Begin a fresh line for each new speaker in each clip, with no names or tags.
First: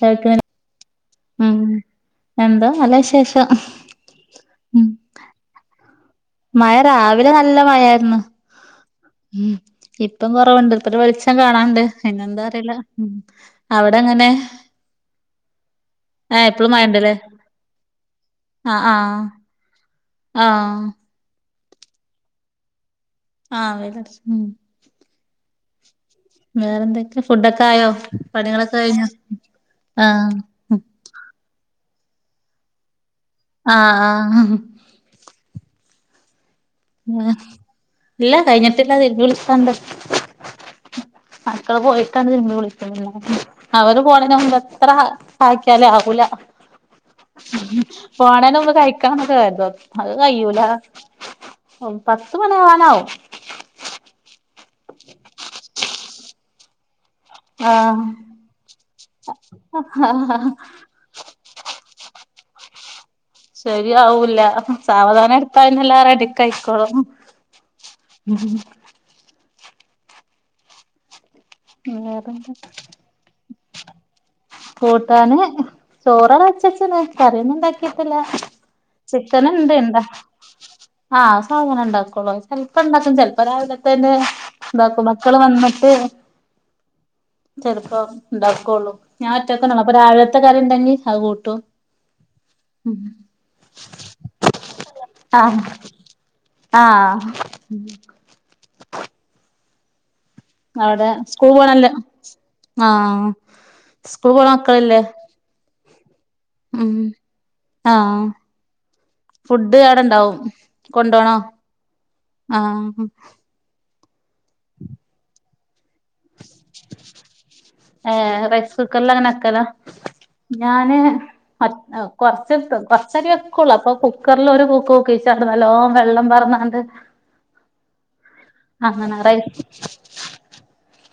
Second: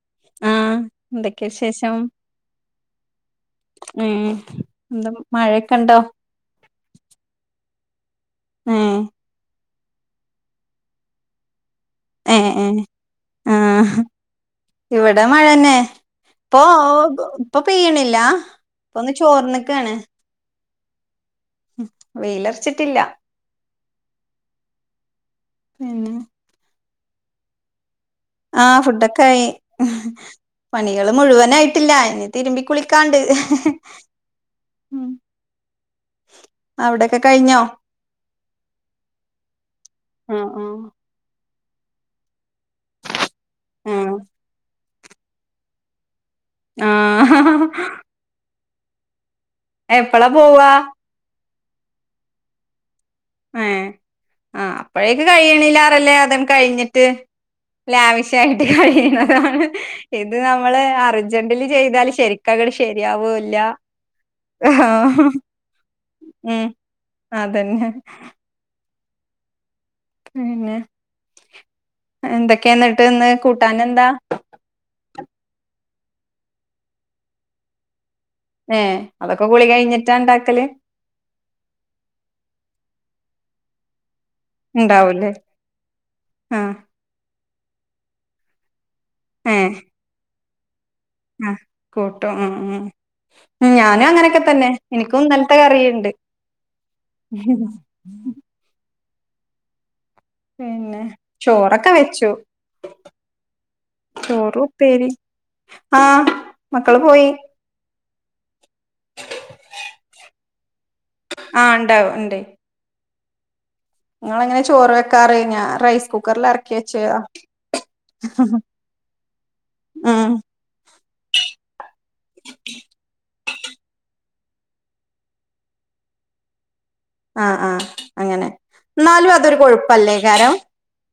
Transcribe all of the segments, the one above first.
കേൾക്ക്ണ്
ആഹ എന്തൊക്കെയ
ഉം
വിശേഷം?
എന്താ നല്ല വിശേഷം
ഉം
ഉം
എന്താ മഴയൊക്കെ ഉണ്ടോ?
മഴ രാവിലെ നല്ല മഴായിന്ന്.
ഏഹ്
ഉം ഇപ്പം കൊറവുണ്ട് ഇപ്പ വെളിച്ചം കാണാണ്ട്. പിന്നെ എന്താ
ഏഹ്
അറില
ഏഹ്
ഉ
ആഹ്
അവിടെ എങ്ങനെ
ഇവിടെ മഴന്നെ
ആഹ
ഇപ്പൊ
എപ്പളും മയണ്ടല്ലേ
ഇപ്പൊ പെയ്യണില്ല
ആ
ഇപ്പൊ
ആഹ
ഒന്ന്
ആഹ
വെയിലർച്ചിട്ടില്ല
ആ വെയിലർ ഉ
പിന്നെ
വേറെന്തൊക്കെ ഫുഡൊക്കെ ആയോ പണികളൊക്കെ
ആഹ
കഴിഞ്ഞോ
ഫുഡൊക്കെ ആയി
ആഹ്
പണികള് മുഴുവനായിട്ടില്ല അ തിരുമ്പി കുളി കാണ്ട്
ആഹ് ആഹ്
ഏഹ് ഏഹ്
ആ ഇല്ല കഴിഞ്ഞിട്ടില്ല തിരിമ്പി കുളിക്കാണ്ട്
ആഹ് ആഹ്
മക്കള് പോയിട്ടാണ് തിരിമ്പി കുളിക്കാർ അവര്
ആഹ്
പോണ അത്ര കഹക്കാലേ ആകൂല
ആഹ്
പോണാലും ഒന്ന് കഴിക്കാന്നൊക്ക അ അത്
എപ്പളാ
കഴൂല
പോവാ
പത്ത് മണി ആവാനാവും
ഏ ആ അപ്പഴേക്ക കഴിയണില്ലാറല്ലേ അത കഴിഞ്ഞിട്ട്
ആഹ
ലാവിഷായിട്ട് കഴിയുന്നതാണ് ഇത്
ആഹ്
നമ്മള് അർജന്റന് ചെയ്താല് ശരി ക്കക ശരി
ശരിയാവൂല്ല സാവധാനം എടുത്ത എല്ല
ഉം
റെഡിക്കായിക്കോളും
അതന്നെ
ഉം
പിന്നെ
വേറെന്താ
എന്തൊക്കെയ എന്നിട്ട് ഇന്ന് കൂട്ടൻ എന്താ
കൂട്ടാന് ചോറ വെച്ചച്ചണ് കറിയുന്നു ഇണ്ടാക്കിയ
ഏഹ്
ചിക്കൻ
അതൊക്കെ കുളി
എന്താ എന്താ
കഴിഞ്ഞിട്ടാ ഇണ്ടാക്കല്?
ആഹ് സാധനം ഇണ്ടാക്കള്ളൂ ചെപ്പോ ഇണ്ടാക്കും ചെിലപ്പോ രാവിലത്തെന്നെ എന്താക്ക
ഇണ്ടാവൂല്ലേ?
മക്കള് വന്നിട്ട്
ആഹ്
ചെറപ്പ ഉണ്ടാക്കുള്ളൂ ഞാൻ
ഏഹ്
ഒറ്റക്കള്ള അപ്പൊ രാവിലത്തെ കാര്യം ഉണ്ടെങ്കിൽ
ആഹ് കൂട്ടോ ആ ഞാനും അങ്ങനെയൊക്കെ തന്നെ എനിക്കും നല്ലത്തെ
ആഹ്
കറിയുണ്ട്
ആഹ്
ഉ പിന്നെ
അവിടെ സ്കൂൾ പോണല്ലേ
ചോറൊക്കെ വെച്ചു
ആഹ് സ്കൂൾ പോണ
ചോറു
മക്കളില്ലേ
ഉപ്പേരി ആഹ മക്കള് പോയി
ആഹ ഫുഡ് ടെ ഇണ്ടാവും കൊണ്ടോണോ
ആഹ്
ആഹ
നിങ്ങളങ്ങനെ ചോറ് വെക്കാറ് റൈ
ഏ റൈസ് കുക്കർ ല വെക്കല
ഉം
ഞാന് കൊറച്ച കൊറച്ചടി വെക്കുള്ളു അപ്പൊ കുക്കറൽ ഒരു കൂക്ക കൂക്കിച്ച അത് വലോം വെള്ളം പറഞ്ഞാണ്ട്
ആഹ ആഹ് അങ്ങനെ എന്നാലും അതൊരു കൊഴപ്പല്ലേ കാരം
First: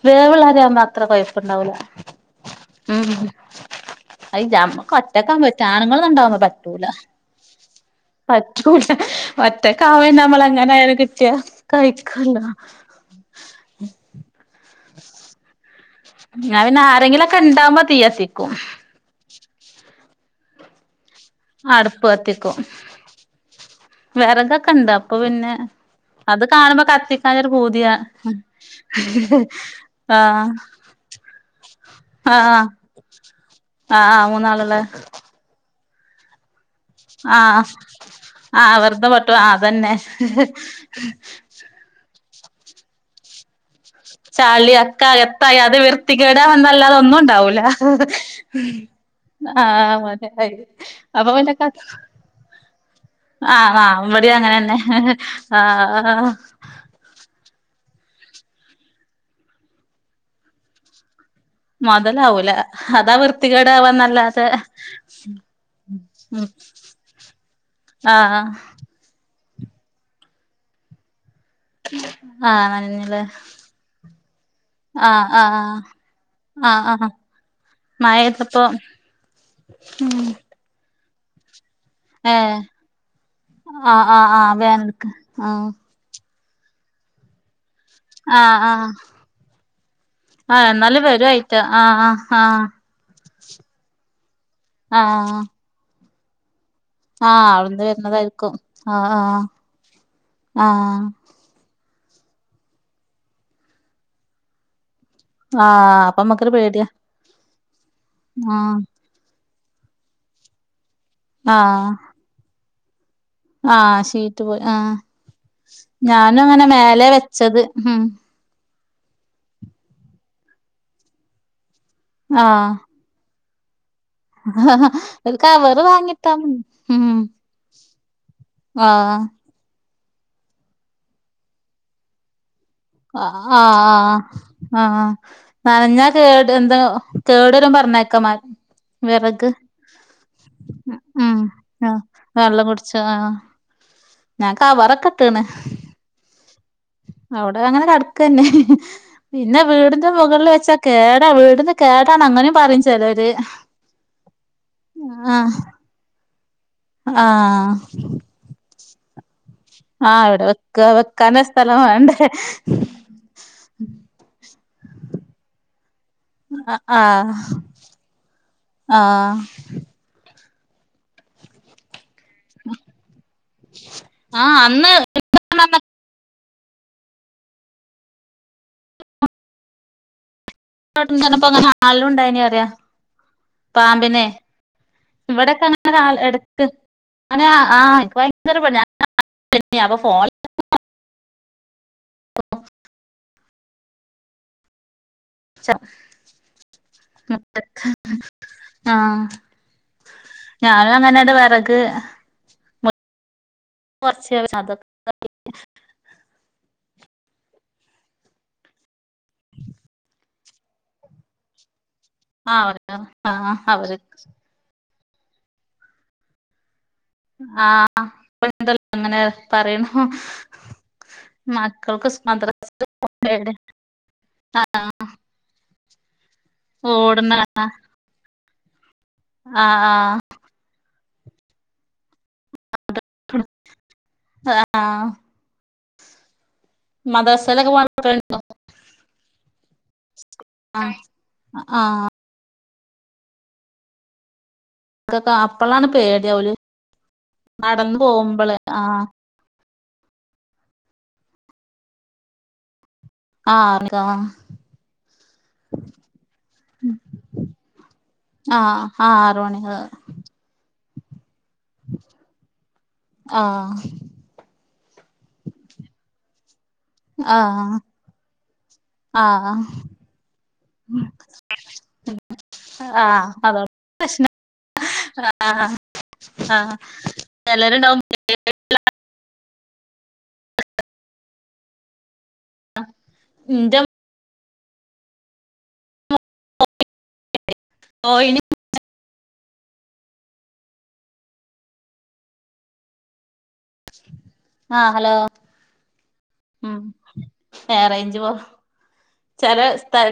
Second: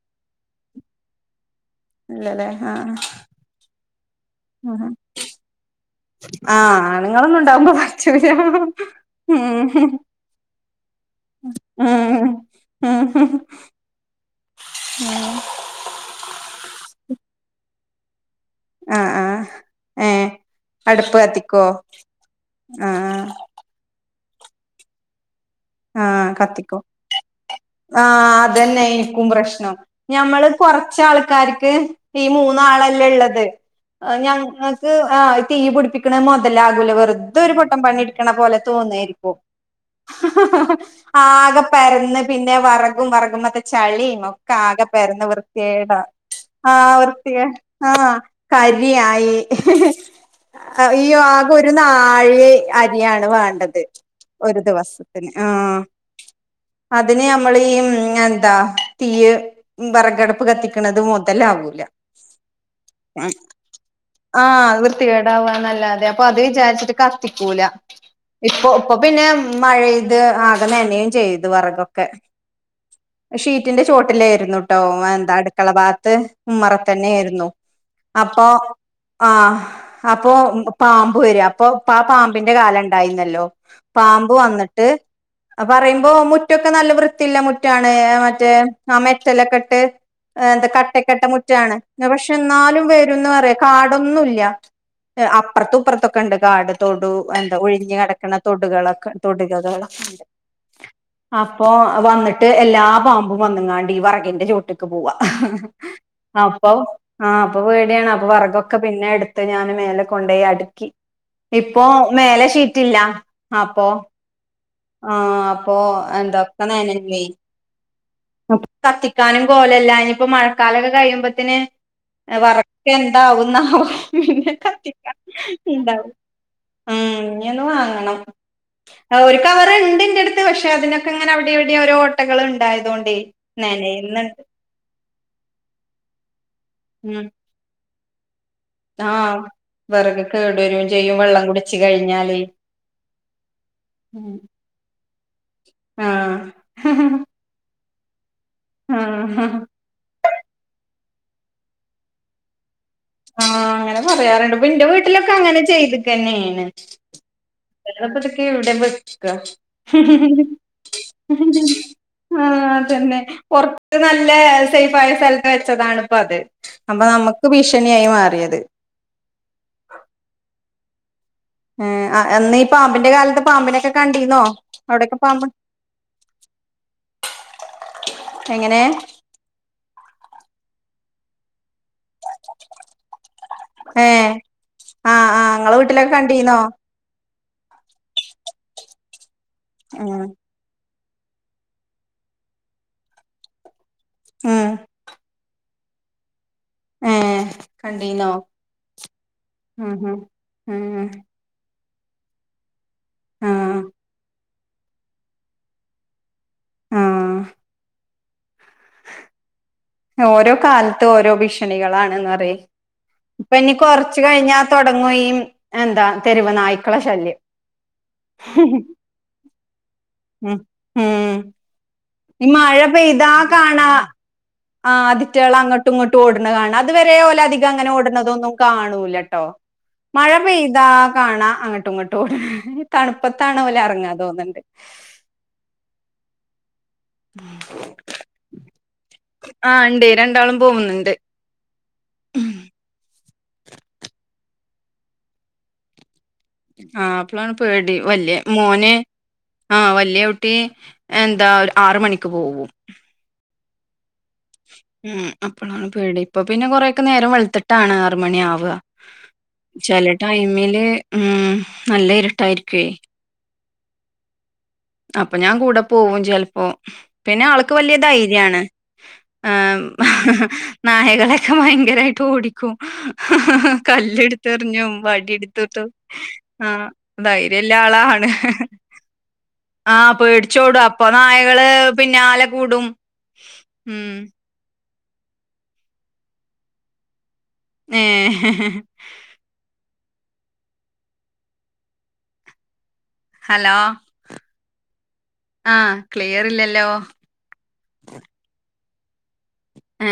വേവള്ള അരിയ ആവുമ്പോ അത്ര കൊഴപ്പുണ്ടാവൂല
ഇല്ലല്ലേ ആഹ്
ഉ അ നമ്മ
ആഹ്
കറ്റക്കാൻ പറ്റ ആണുങ്ങളൊന്നണ്ടാവക്പ
ആഹ്
പറ്റൂല
ആണുങ്ങളൊന്നും ഉണ്ടാവുമ്പോ പറ്റൂല
പത്ത് കൂട്ട
ഉം
മറ്റേ കാവ്യ നമലങ്ങനായന കിട്ടിയ കഴിക്കല്ല
മ്മ്ഹ് മ്മ്ഹ്ഹ്
ഉം
ഉ
പിന്നെ ആരെങ്കിലൊക്കെ ഉണ്ടാവുമ്പോ തീയ്യത്തിക്കും
ആഹ ആഹ ഏ അടു പ്പ കത്തിക്കോ
അടുപ്പ് കത്തിക്കും
ആഹ
വിറകൊക്കെ ഇണ്ടാ അപ്പൊ പിന്നെ
ആഹ്
അത്
കത്തിക്കും
കാണുമ്പോ കത്തിക്കഞ്ഞൊരു പൂതിയ
ആഹ്
ആഹ
കൊറച്ച ആൾക്കാർക്ക് ഈ
ആഹ്
മൂന്നാളല്ലേ ഉള്ളത്
ആഹ് മൂന്നാളുള്ള
ഞങ്ങക്ക് ആ തീ പിടിപ്പിക്കണ മുതല വെറുതൊരു
ആഹ്
പൊട്ടം പണിട്ക്കണ പോലെ
ആഹ് വെറുതെ പട്ടു
തോന്നായിരിക്കും
ആഹ് അതന്നെ
ആകെ പരന്ന് പിന്നെ വറകും വറക് മ്മ ചളീം ഒക്കെ
ചളി
ആകെ
ഒക്കെ
പരന്ന്
അകത്തായി അത്
വൃത്തിയേട
വൃത്തികേടാ
ആ
വന്നല്ലാതെ ഒന്നും
വൃത്തി
ഉണ്ടാവൂല
ആ അരിയായി
ആഹ് മതിയായി
ഈ യോ
അപ്പൊ
ആകെ ഒരു
പിന്നെ
നാഴി അരിയാണ് വാണ്ട
ആഹ്
ത്
ആഹ് ഇവടിം
ഒരു
അങ്ങനെന്നെ
ദിവസത്തിന് ആ
ആഹ്
അതിന് യമ്മള് എന്താ തീയ് വിറകടപ്പ് കത്തിക്ക്ണത് മൊ തലാവൂല
മൊതലാവൂല അതാ
[unintelligible] ആ
വൃത്തികേടാവാന്നല്ലാതെ
അത് വൃത്തികേടാവന്നല്ലാതെ അപ്പൊ- അത്
ഉം
വിചാരിച്ചിട്ട് കത്തിക്കൂല
ആഹ്
ഇപ്പൊ ഇപ്പൊ പിന്നെ മഴയെയ്ത് ആകെ നനയും ചെയ് തു വറകൊക്കെ
ആഹ് നനഞ്ഞിലേ
ഷീറ്റിന്റെ ചോട്ടിലായിരുന്നുട്ടോ
ആഹ്
എന്താ
ആഹ്
അടുക്കള വാത്ത് ഉമ്മറ
ആഹ് ആഹ്
തന്നെ ആയിരുന്നു അപ്പോ
മഴെയ്തപ്പോ
ആഹ അപ്പോ പാമ്പ് വരിയ അപ്പൊ ആ പാമ്പിന്റെ
ഏഹ്
കാലം ഉണ്ടായിരിന്നല്ലോ പാമ്പ് വന്നിട്ട്
ആ
അഹ് പറയുമ്പോ മുറ്റൊക്കെ നല്ല വൃത്തില്ല മുറ്റാണ് മറ്റേ
ആഹ് ആഹ്
ആ മെറ്റലൊക്കെ ഇട്ടെ
ആഹ്
എന്താ
എന്നാലും
കട്ടക്കെട്ട
വരു അയിറ്റ
മുറ്റാണ്
ആഹ് ആഹ്
പക്ഷെ
ആഹ്
എന്നാലും വരുംന്ന് പറയാ കാടൊന്നുംല്ല
ആഹ്
അപ്പറത്തുംപ്പറത്തൊക്കെണ്ട് കാട് തൊടു
ആഹ്
എന്താ
അവ്ട്ന്ന്
ഒഴിഞ് കിടക്ക്ണെ
വരുന്നതായിരിക്കും ആഹ്
തൊടുകളൊക്കെ
ആഹ്
തൊട്ക ണ്ട്
ആഹ്
അപ്പൊ വന്നിട്ട് എല്ലാ പാമ്പും വന്നങ്ങാണ്ട് ഈ വറകിന്റെ ചോട്ട ട്ട്ക്ക് പോക
ആഹ് അപ്പമ്മക്കൊരു
അപ്പൊ
പേടിയാ
ആ അപ്പൊ പേടിയാണ് അപ്പൊ വറകൊക്കെ
ആഹ്
പിന്നെ എടുത്ത് ഞാന് മേലെ കൊണ്ടേയി അടുക്കി ഇപ്പോ മേലെ ഷീറ്റില്ല
ആ
അപ്പൊ
ശരി പോയി ആ
ആഹ് അപ്പൊ എന്താ
ഞാനും അങ്ങനെ
ഒക്കെ
മേലെ
നനഞ്ഞോയി
വെച്ചത് ഉം
കത്തിക്കാനും കോലല്ല ഇനിപ്പോ മഴക്കാലൊക്കെ കഴിയുമ്പത്തിന്
ആഹ്
വറകൊക്കെ എന്താവും ന്നാവോ പിന്നെ കത്തി
ഒരു കവറ്
ഉണ്ടാവും
വാങ്ങിട്ടാ മതി
ഉം ഇഞ്ഞൊന്ന് വാങ്ങണം ആ
ആഹ്
ഒരു കവർണ്ട് ഇന്റെറ അടുത്ത് പക്ഷെ അതിനൊക്കെ ങ്ങനെ അവിടെവിടെ ഓരോ ഓട്ടകൾ ഉണ്ടായതോണ്ടേ
ആ ആ
നനയുന്നുണ്ട്
ആ ആ നനഞ്ഞ കേ എന്താ
ഉം
കേടരും പറഞ്ഞേക്കാമാ
ആഹ്
വിറക്
വിറക് കേട് വരും ചെയ്യും
ഉം
വെള്ളം കുടിച്ച്
ആ
കഴിഞ്ഞാല്
വെള്ള പിടിച്ച ആ ഞാൻ കവറക്കെട്ടക്ക്ണ്
ആഹ്
അവിടെ അങ്ങനെ കടക്കന്നെ
ആഹ്
പിന്നെ വീടിന്റെ മുകളിൽ വെച്ചക്കെ കേടാ വീടിന്ന് കേടാ അങ്ങനെയും പറയി
ആ അങ്ങനെ പറയാറുണ്ട് പ്പന്റെ വീട്ടിലൊക്കെ
ആഹ്
അങ്ങനെ ചെയ്ത്ക്കന്നെ
ആഹ്
അല്ലാതപ്പാതൊക്ക എവിടെ വെക്ക
ആഹ് ഇവിടെ വെക്ക വെക്കാന് സ്ഥലം വേണ്ടേ
ആ അതന്നെ പുറത്ത് നല്ലെ സൈഫായ സ്ഥലത്ത് വെച്ചതാണ് പ്പഅത്
അ
അപ്പൊ
ആഹ്
നമ്മക്ക് ഭീഷ ഷണിയായി മാറിയത്
ആഹ്
ഏ ആ എന്നീ ഈ പാമ്പിന്റെ കാലത്ത് പാമ്പിനൊക്കെ കണ്ടിന്നോ
ആഹ് അന്ന്
അവിടൊക്കെ പാമ്പ എങ്ങനെ
[unintelligible] ചെന്നപ്പോ ഒന്ന് കാണലും ഉണ്ടായിനറിയ
ഏ
പാമ്പിനെ
ആ ആ ഇങ്ങളെ
ഇവിടെക്കങ്ങന കാണ
വീട്ടിലൊക്കെ കണ്ടീന്നോ
എടക്ക് അ ആ ഭയങ്കര ഇക്ക് പേടിയാ [unintelligible] അപ്പൊ
ഉം
ഫോൺ [unintelligible]
ഉം ഏ
[unintelligible]
കണ്ടീന്നോ
ആ
ഉം
ഞാനും
ഉം
അങ്ങനെട വെറക്ക്
ഉം
കൊറച്ച് [unintelligible]
ആഹ് [unintelligible]
[unintelligible]
ഓരോ കാലത്ത് ഓരോ ഭീഷണികളാണ്ന്നറയ്
ആഹ് അവര് ആഹ്
ഇപ്പൊ ഇനി
അവര്
കൊറച്ച് കഴിഞ്ഞാതൊ [unintelligible] എന്താ തെരുവ് നായ് ഉം
[unintelligible]
ഉം
മക്കൾക്ക് സ്
ഈ മഴ പെയ്താ കാണാ ആ അതിറ്റകൾ അങ്ങോട്ടും ഇങ്ങോട്ടും ട്ടോട്ണ് കാണാ അത് വരെ
ഓടണ
ഓല് അധികം അങ്ങനെ ഓട്ണന്നതൊന്നും കാണൂ ട്ടോ
ആഹ് ആഹ്
മഴ പെയ്താ കാണാ അങ്ങോട്ടും ഇങ്ങോട്ട് ട്ടോ തണുപ്പത്താണ് ഓലെറങ്ങാ തോന്ന്ണ്ട്
ആഹ് മദ്രസെലൊക്കെ [unintelligible]
ആ ണ്ടേ രണ്ടാളും പോകുന്നുണ്ട്
ക്കൊ അപ്പളാണ് പേ
ആ അപ്പളാണ് പേടി വല്യ
പോകുമ്പള്
മോന്
ആഹ്
ആ വല്യ കുട്ടി എന്താ ആറ് മണിക്ക് പോകും
[unintelligible]
ഉം അപ്പളാണ് പേടി ഇപ്പൊ പിന്നെ കൊറെക്കെ നേരം വെളുത്ത്ട്ടാണ് ആറ് മണിയാവ
ആഹ് ആറ് മണി
ചെല ടൈമില് ഉം നല്ല ഇരുട്ടായിരിക്കേ
ആഹ്
അപ്പൊ ഞാൻ കൂടെ പോവും ചെൽപ്പോ പിന്നെ ആൾക്ക്
ആഹ്
വല്യ ധൈര്യാണ്
ആഹ്
നായകളൊക്കെ ഭയങ്കരായിട്ട് ഓടിക്കും
ആഹ് അതോ
ക ല്ല്
പ്രശ്ന
ട്ത്തെറിഞ്ഞും വടി
ആഹ്
ട്ത്ത്ട്ടും ആ
ആഹ്
ധൈര്യ ല്ല
ചെലരുണ്ടാവും
ആളാണ് ആ പേടിച്ചോടും അപ്പൊ നായകള് പിന്നാലെ കൂടും
ഇന്റെ
ഉം ഏ
പോയിന്
ഹലോ
ആഹ് ഹലോ
ആ
ഉം
ക്ലിയറില്ലല്ലോ
റേഞ്ച് പോ ചെല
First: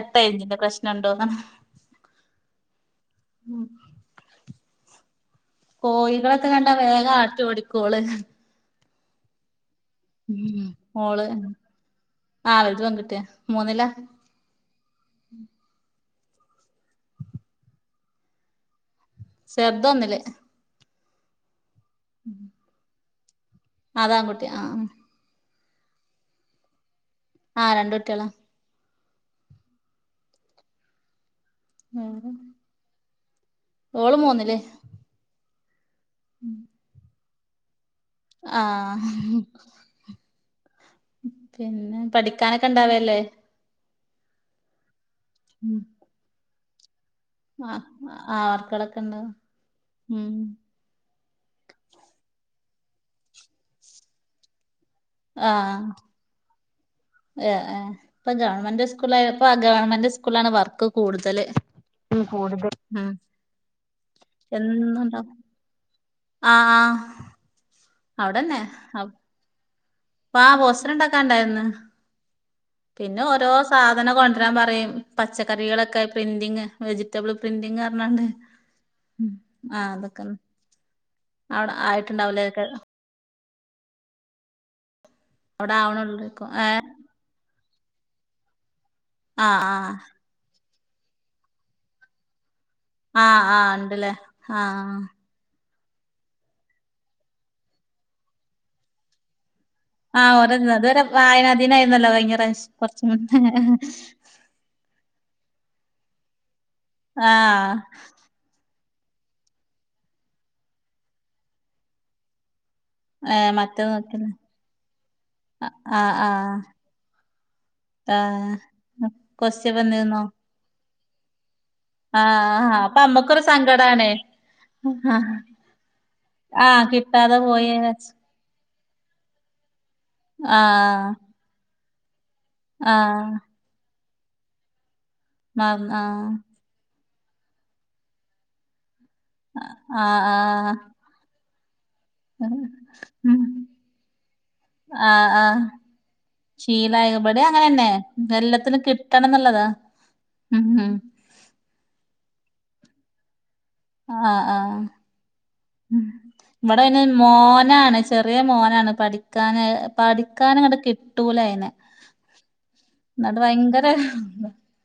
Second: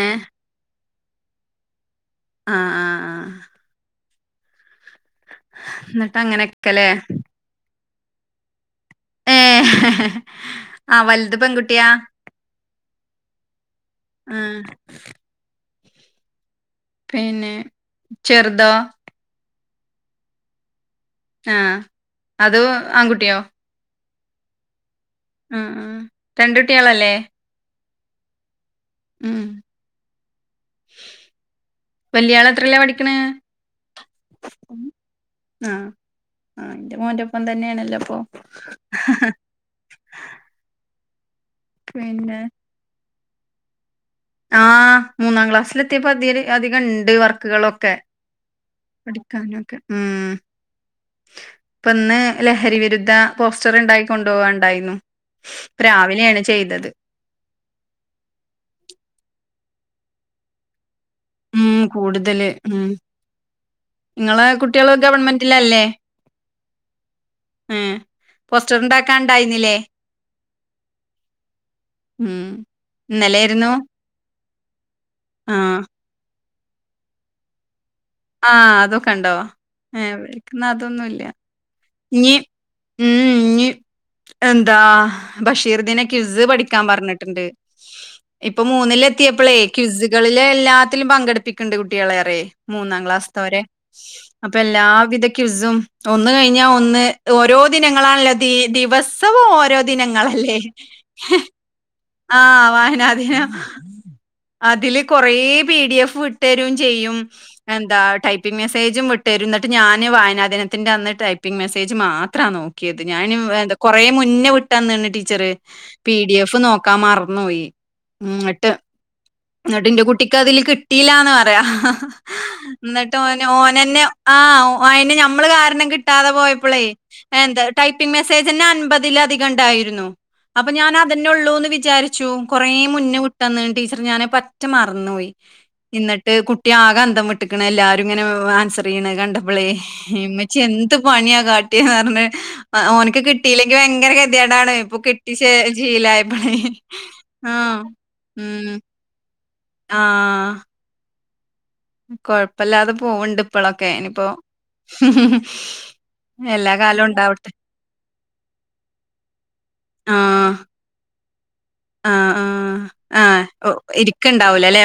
ഏഹ്
റേഞ്ചിന്റെ പ്രശ്നുണ്ടോന്ന്ണ്
ആ ആ
ഉം കോഴികളൊക്കെ കണ്ടാ
എന്നിട്ടങ്ങനെയൊക്കെല്ലേ
വേഗം ആട്ട്യോടിക്കോള്
ഏ ആ വലുത് പെൺകുട്ട്യാ
പെൺകുട്ട്യാ മൂന്നില
ആ പിന്നെ ചെറുതോ
ചെറ്തൊന്നില്
ആ അത് ആൺകുട്ട്യോ
അതാങ്കുട്ടി ആ
ഉം രണ്ട് ട്ടിളല്ലേ
ആ രണ്ടുട്ടിളാ
ഉം വല്യാള ത്രീലാ പഠിക്ക്ണ്.
ഓളും പോന്നില്ലേ
ആഹ ആ് ന്റെ മോന്റെപ്പം തന്നെണ്
ആഹ പിന്നെ പഠിക്കാനൊക്കെ ഇണ്ടാവല്ലേ
ആഹ് മൂന്നാം ക്ലാസ്സില് എത്തിയപ്പോ അധിക അധികംണ്ട്
ആ ആ അവർക്കട
പഠിക്കാനും ഒക്കെ ഉം ഇപ്പ ഇന്ന് ലഹരി വിരുദ്ധ പോസ്റ്റർ ഉണ്ടാക്കി കൊണ്ടു പോകണ്ടായിരുന്നു
ആഹ ആ ഇപ്പൊ ഗവൺമെന്റ് സ്കൂളപ്പ ഗവൺമെന്റ് സ്കൂളാണ് വർക്ക് കൂടുതല്
ഉം
കൂടുതൽ ഉം
ഇങ്ങളെ കുട്ടികള്
എന്നുണ്ടാവും
ഗവൺമെന്റിലല്ലേ
ആഹ് ആഹ്
ഉ പോസ്റ്റർണ്ടാക്കാ ഉണ്ടായിന്നില്ലേ
ആാ പോസ്റ്റർ ഇണ്ടാക്കാണ്ടായിന്ന്
ഉം
പിന്നെ ഓരോ
ഇന്നലെയായിരുന്നു
സാധന കൊ പറയും
ആ
പച്ചക്കറികളൊക്കെ പ്രിന്റിംഗ് വെജിറ്റബിൾ പ്രിന്റിംഗ
ആഹ അതൊക്കെ ഉണ്ടാവോ ഏ വിളിക്കുന്ന അതൊന്നുമല്ല
ആയിട്ടുണ്ടാവലേതൊക്കെ
ഇനി എന്താ
അവിടെ
ബഷീർദിന ക്വിസ്
ആവണള്ളേക്കും ഏഹ്
പഠിക്കാൻ പറഞ്ഞിട്ടുണ്ട് ഇപ്പൊ മൂന്നില് എത്തിയപ്പളേ
ആഹ് ആഹ്
ക്വിസുകളളില് എല്ലാത്തിലും പങ്കെടുപ്പിക്കണ്ട് കുട്ടികളെേറെ മൂന്നാം
ആഹ്
ക്ലാസ്സത്തവരെ
ആഹ് ഉണ്ടല്ലേ
അപ്പൊ
ആഹ്
എല്ലാവിധ ക്വിസ്യും ഒന്ന് കഴി ഒന്ന് ഓരോ ദിനങ്ങളാണല്ലോ ദിവസവും ഓരോ
ആഹ് ഓരോ
ദിനങ്ങളല്ലേ
ഇതുവരെ വായനാ ദിനായിരുന്നല്ലോ കഴിഞ്ഞ
ആ
പ്രാവശ്യം കൊറച്ച് മുന്നേ
വായനദിനം അതില് കൊറ പി ഡി എഫ് തരും ചെയ്യും
ആഹ്
എന്താ ടൈപ്പിംഗ്‌ മെസെ മെസേജും വിട്ടരും എന്നിട്ട് ഞാന് വായനാദിനത്തിന്റെ അന്ന് ടൈപ്പിംഗ് മെസ്സേജ് മാത്രാ നോക്ക ഞാൻ
ഏഹ് മറ്റേ
കൊറെ
നോക്കില്ല
മുന്നേ വിട്ടന്നാണ് ടീച്ചറ്
ആഹ്
പി ഡി
ആഹ്
എഫ് നോക്ക മറന്നുപോയി
ആഹ്
ന്നിട്ട്
കൊസ്റ്റ്യൻ
ന്നിട്ട് ഇന്റെ
വന്നിരുന്നോ
കുട്ടിക്ക് അതില് കിട്ടിലാന്ന് പറയാ.
ആഹ് അപ്പൊ
ന്നിട്ട്
അമ്മക്കൊരു
ഓന ഓനന്നെ
സങ്കടാണേ
ആ്ഓഅനേ ഞമ്മള് കാരണം കിട്ടാതെ
ആഹ്
പോയപ്പളേ.
കിട്ടാതെ
എന്താ
പോയി
ടൈപ്പിംഗ് മെസേജ് അന്നെ അൻ ബതിലധികംണ്ടായിരുന്നു അപ്പൊ ഞാൻ
ആഹ്
അതെന്നെ ഉള്ളൂന്ന് വിചാരി. ച്ചു കൊറേ മുനെ
ആഹ്
വിട്ടാന്നീനു ടീച്ചർ ഞ പറ്റ മാ. എന്നോയി
മറന്ന്
എന്നിട്ട് കുട്ടിയാകെ അന്തം വീട്ട്ക്ക്ണ് എല്ലാരും ഇങ്ങനെ ആൻസർ. ണ കണ്ടപളേ
ആഹ് ആഹ്
ഇമച്ചി
ആഹ്
എന്ത് പണിയാ കാ. കിട്ടിയന്ന് പറഞ് ഓനക്ക്
ഉം
കിട്ടിയില്ലെങ്കിൽ ഭയങ്കര ഗതികേടാണ് ഇപ്പൊ കിട്ടി ജീ ഷീലായപ്പളെ.
[unintelligible] ഇവിടെ അങ്ങനെ തന്നെ എല്ലത്തിനും കിട്ടണം എന്നുള്ളതാ
ആഹ്.
ഉം.
കൊഴപ്പല്ലാതെ പോവണ്ട് ഇപ്പോളൊക്കെ ഇനിപ്പോ.
ആഹ് ആഹ് ഇവിടെ പിന്നെ മോനാണ് ചെറിയ മോനാണ് പഠിക്കാ പഠിക്കാന് ഇങ്ങട് കി ട്ടൂലയനെ.
ആഹ ആ.
ന്നിട്ട് ഭയങ്കര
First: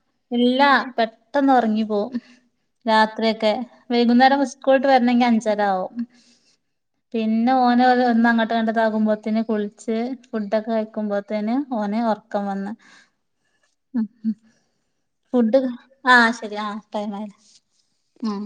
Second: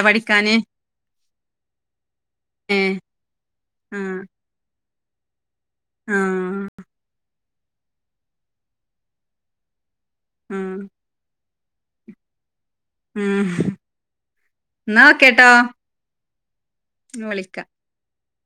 പഠിക്കാന്?
ഇല്ല പെട്ടെന്ന് ഒറങ്ങി പോവും.
ഏഹ്.
രാത്രിയൊക്കെ
ആഹ്.
വൈകുന്നേരം സ്‌കുള് ട്ട് വെരണങ്കിൽ അഞ്ചരാവും
ആഹ്
പിന്നെ ഓന ഓ ഒന്ന് അങ്ങട്ട് ഇങ്ങട്ട് ഇതാകുമ്പോത്തിന്. ച്ച് ഫുഡൊക്കെ
ആഹ്
കഴിക്കുമ്പോത്തേന് ഓന് ഒറക്കം വന്ന്.
ഉം
ഉം ഉം
നാ.
ഫുഡ് ആഹ് ശരി ആ ടൈമായിലെ
വിളിക്കാം
ഉം.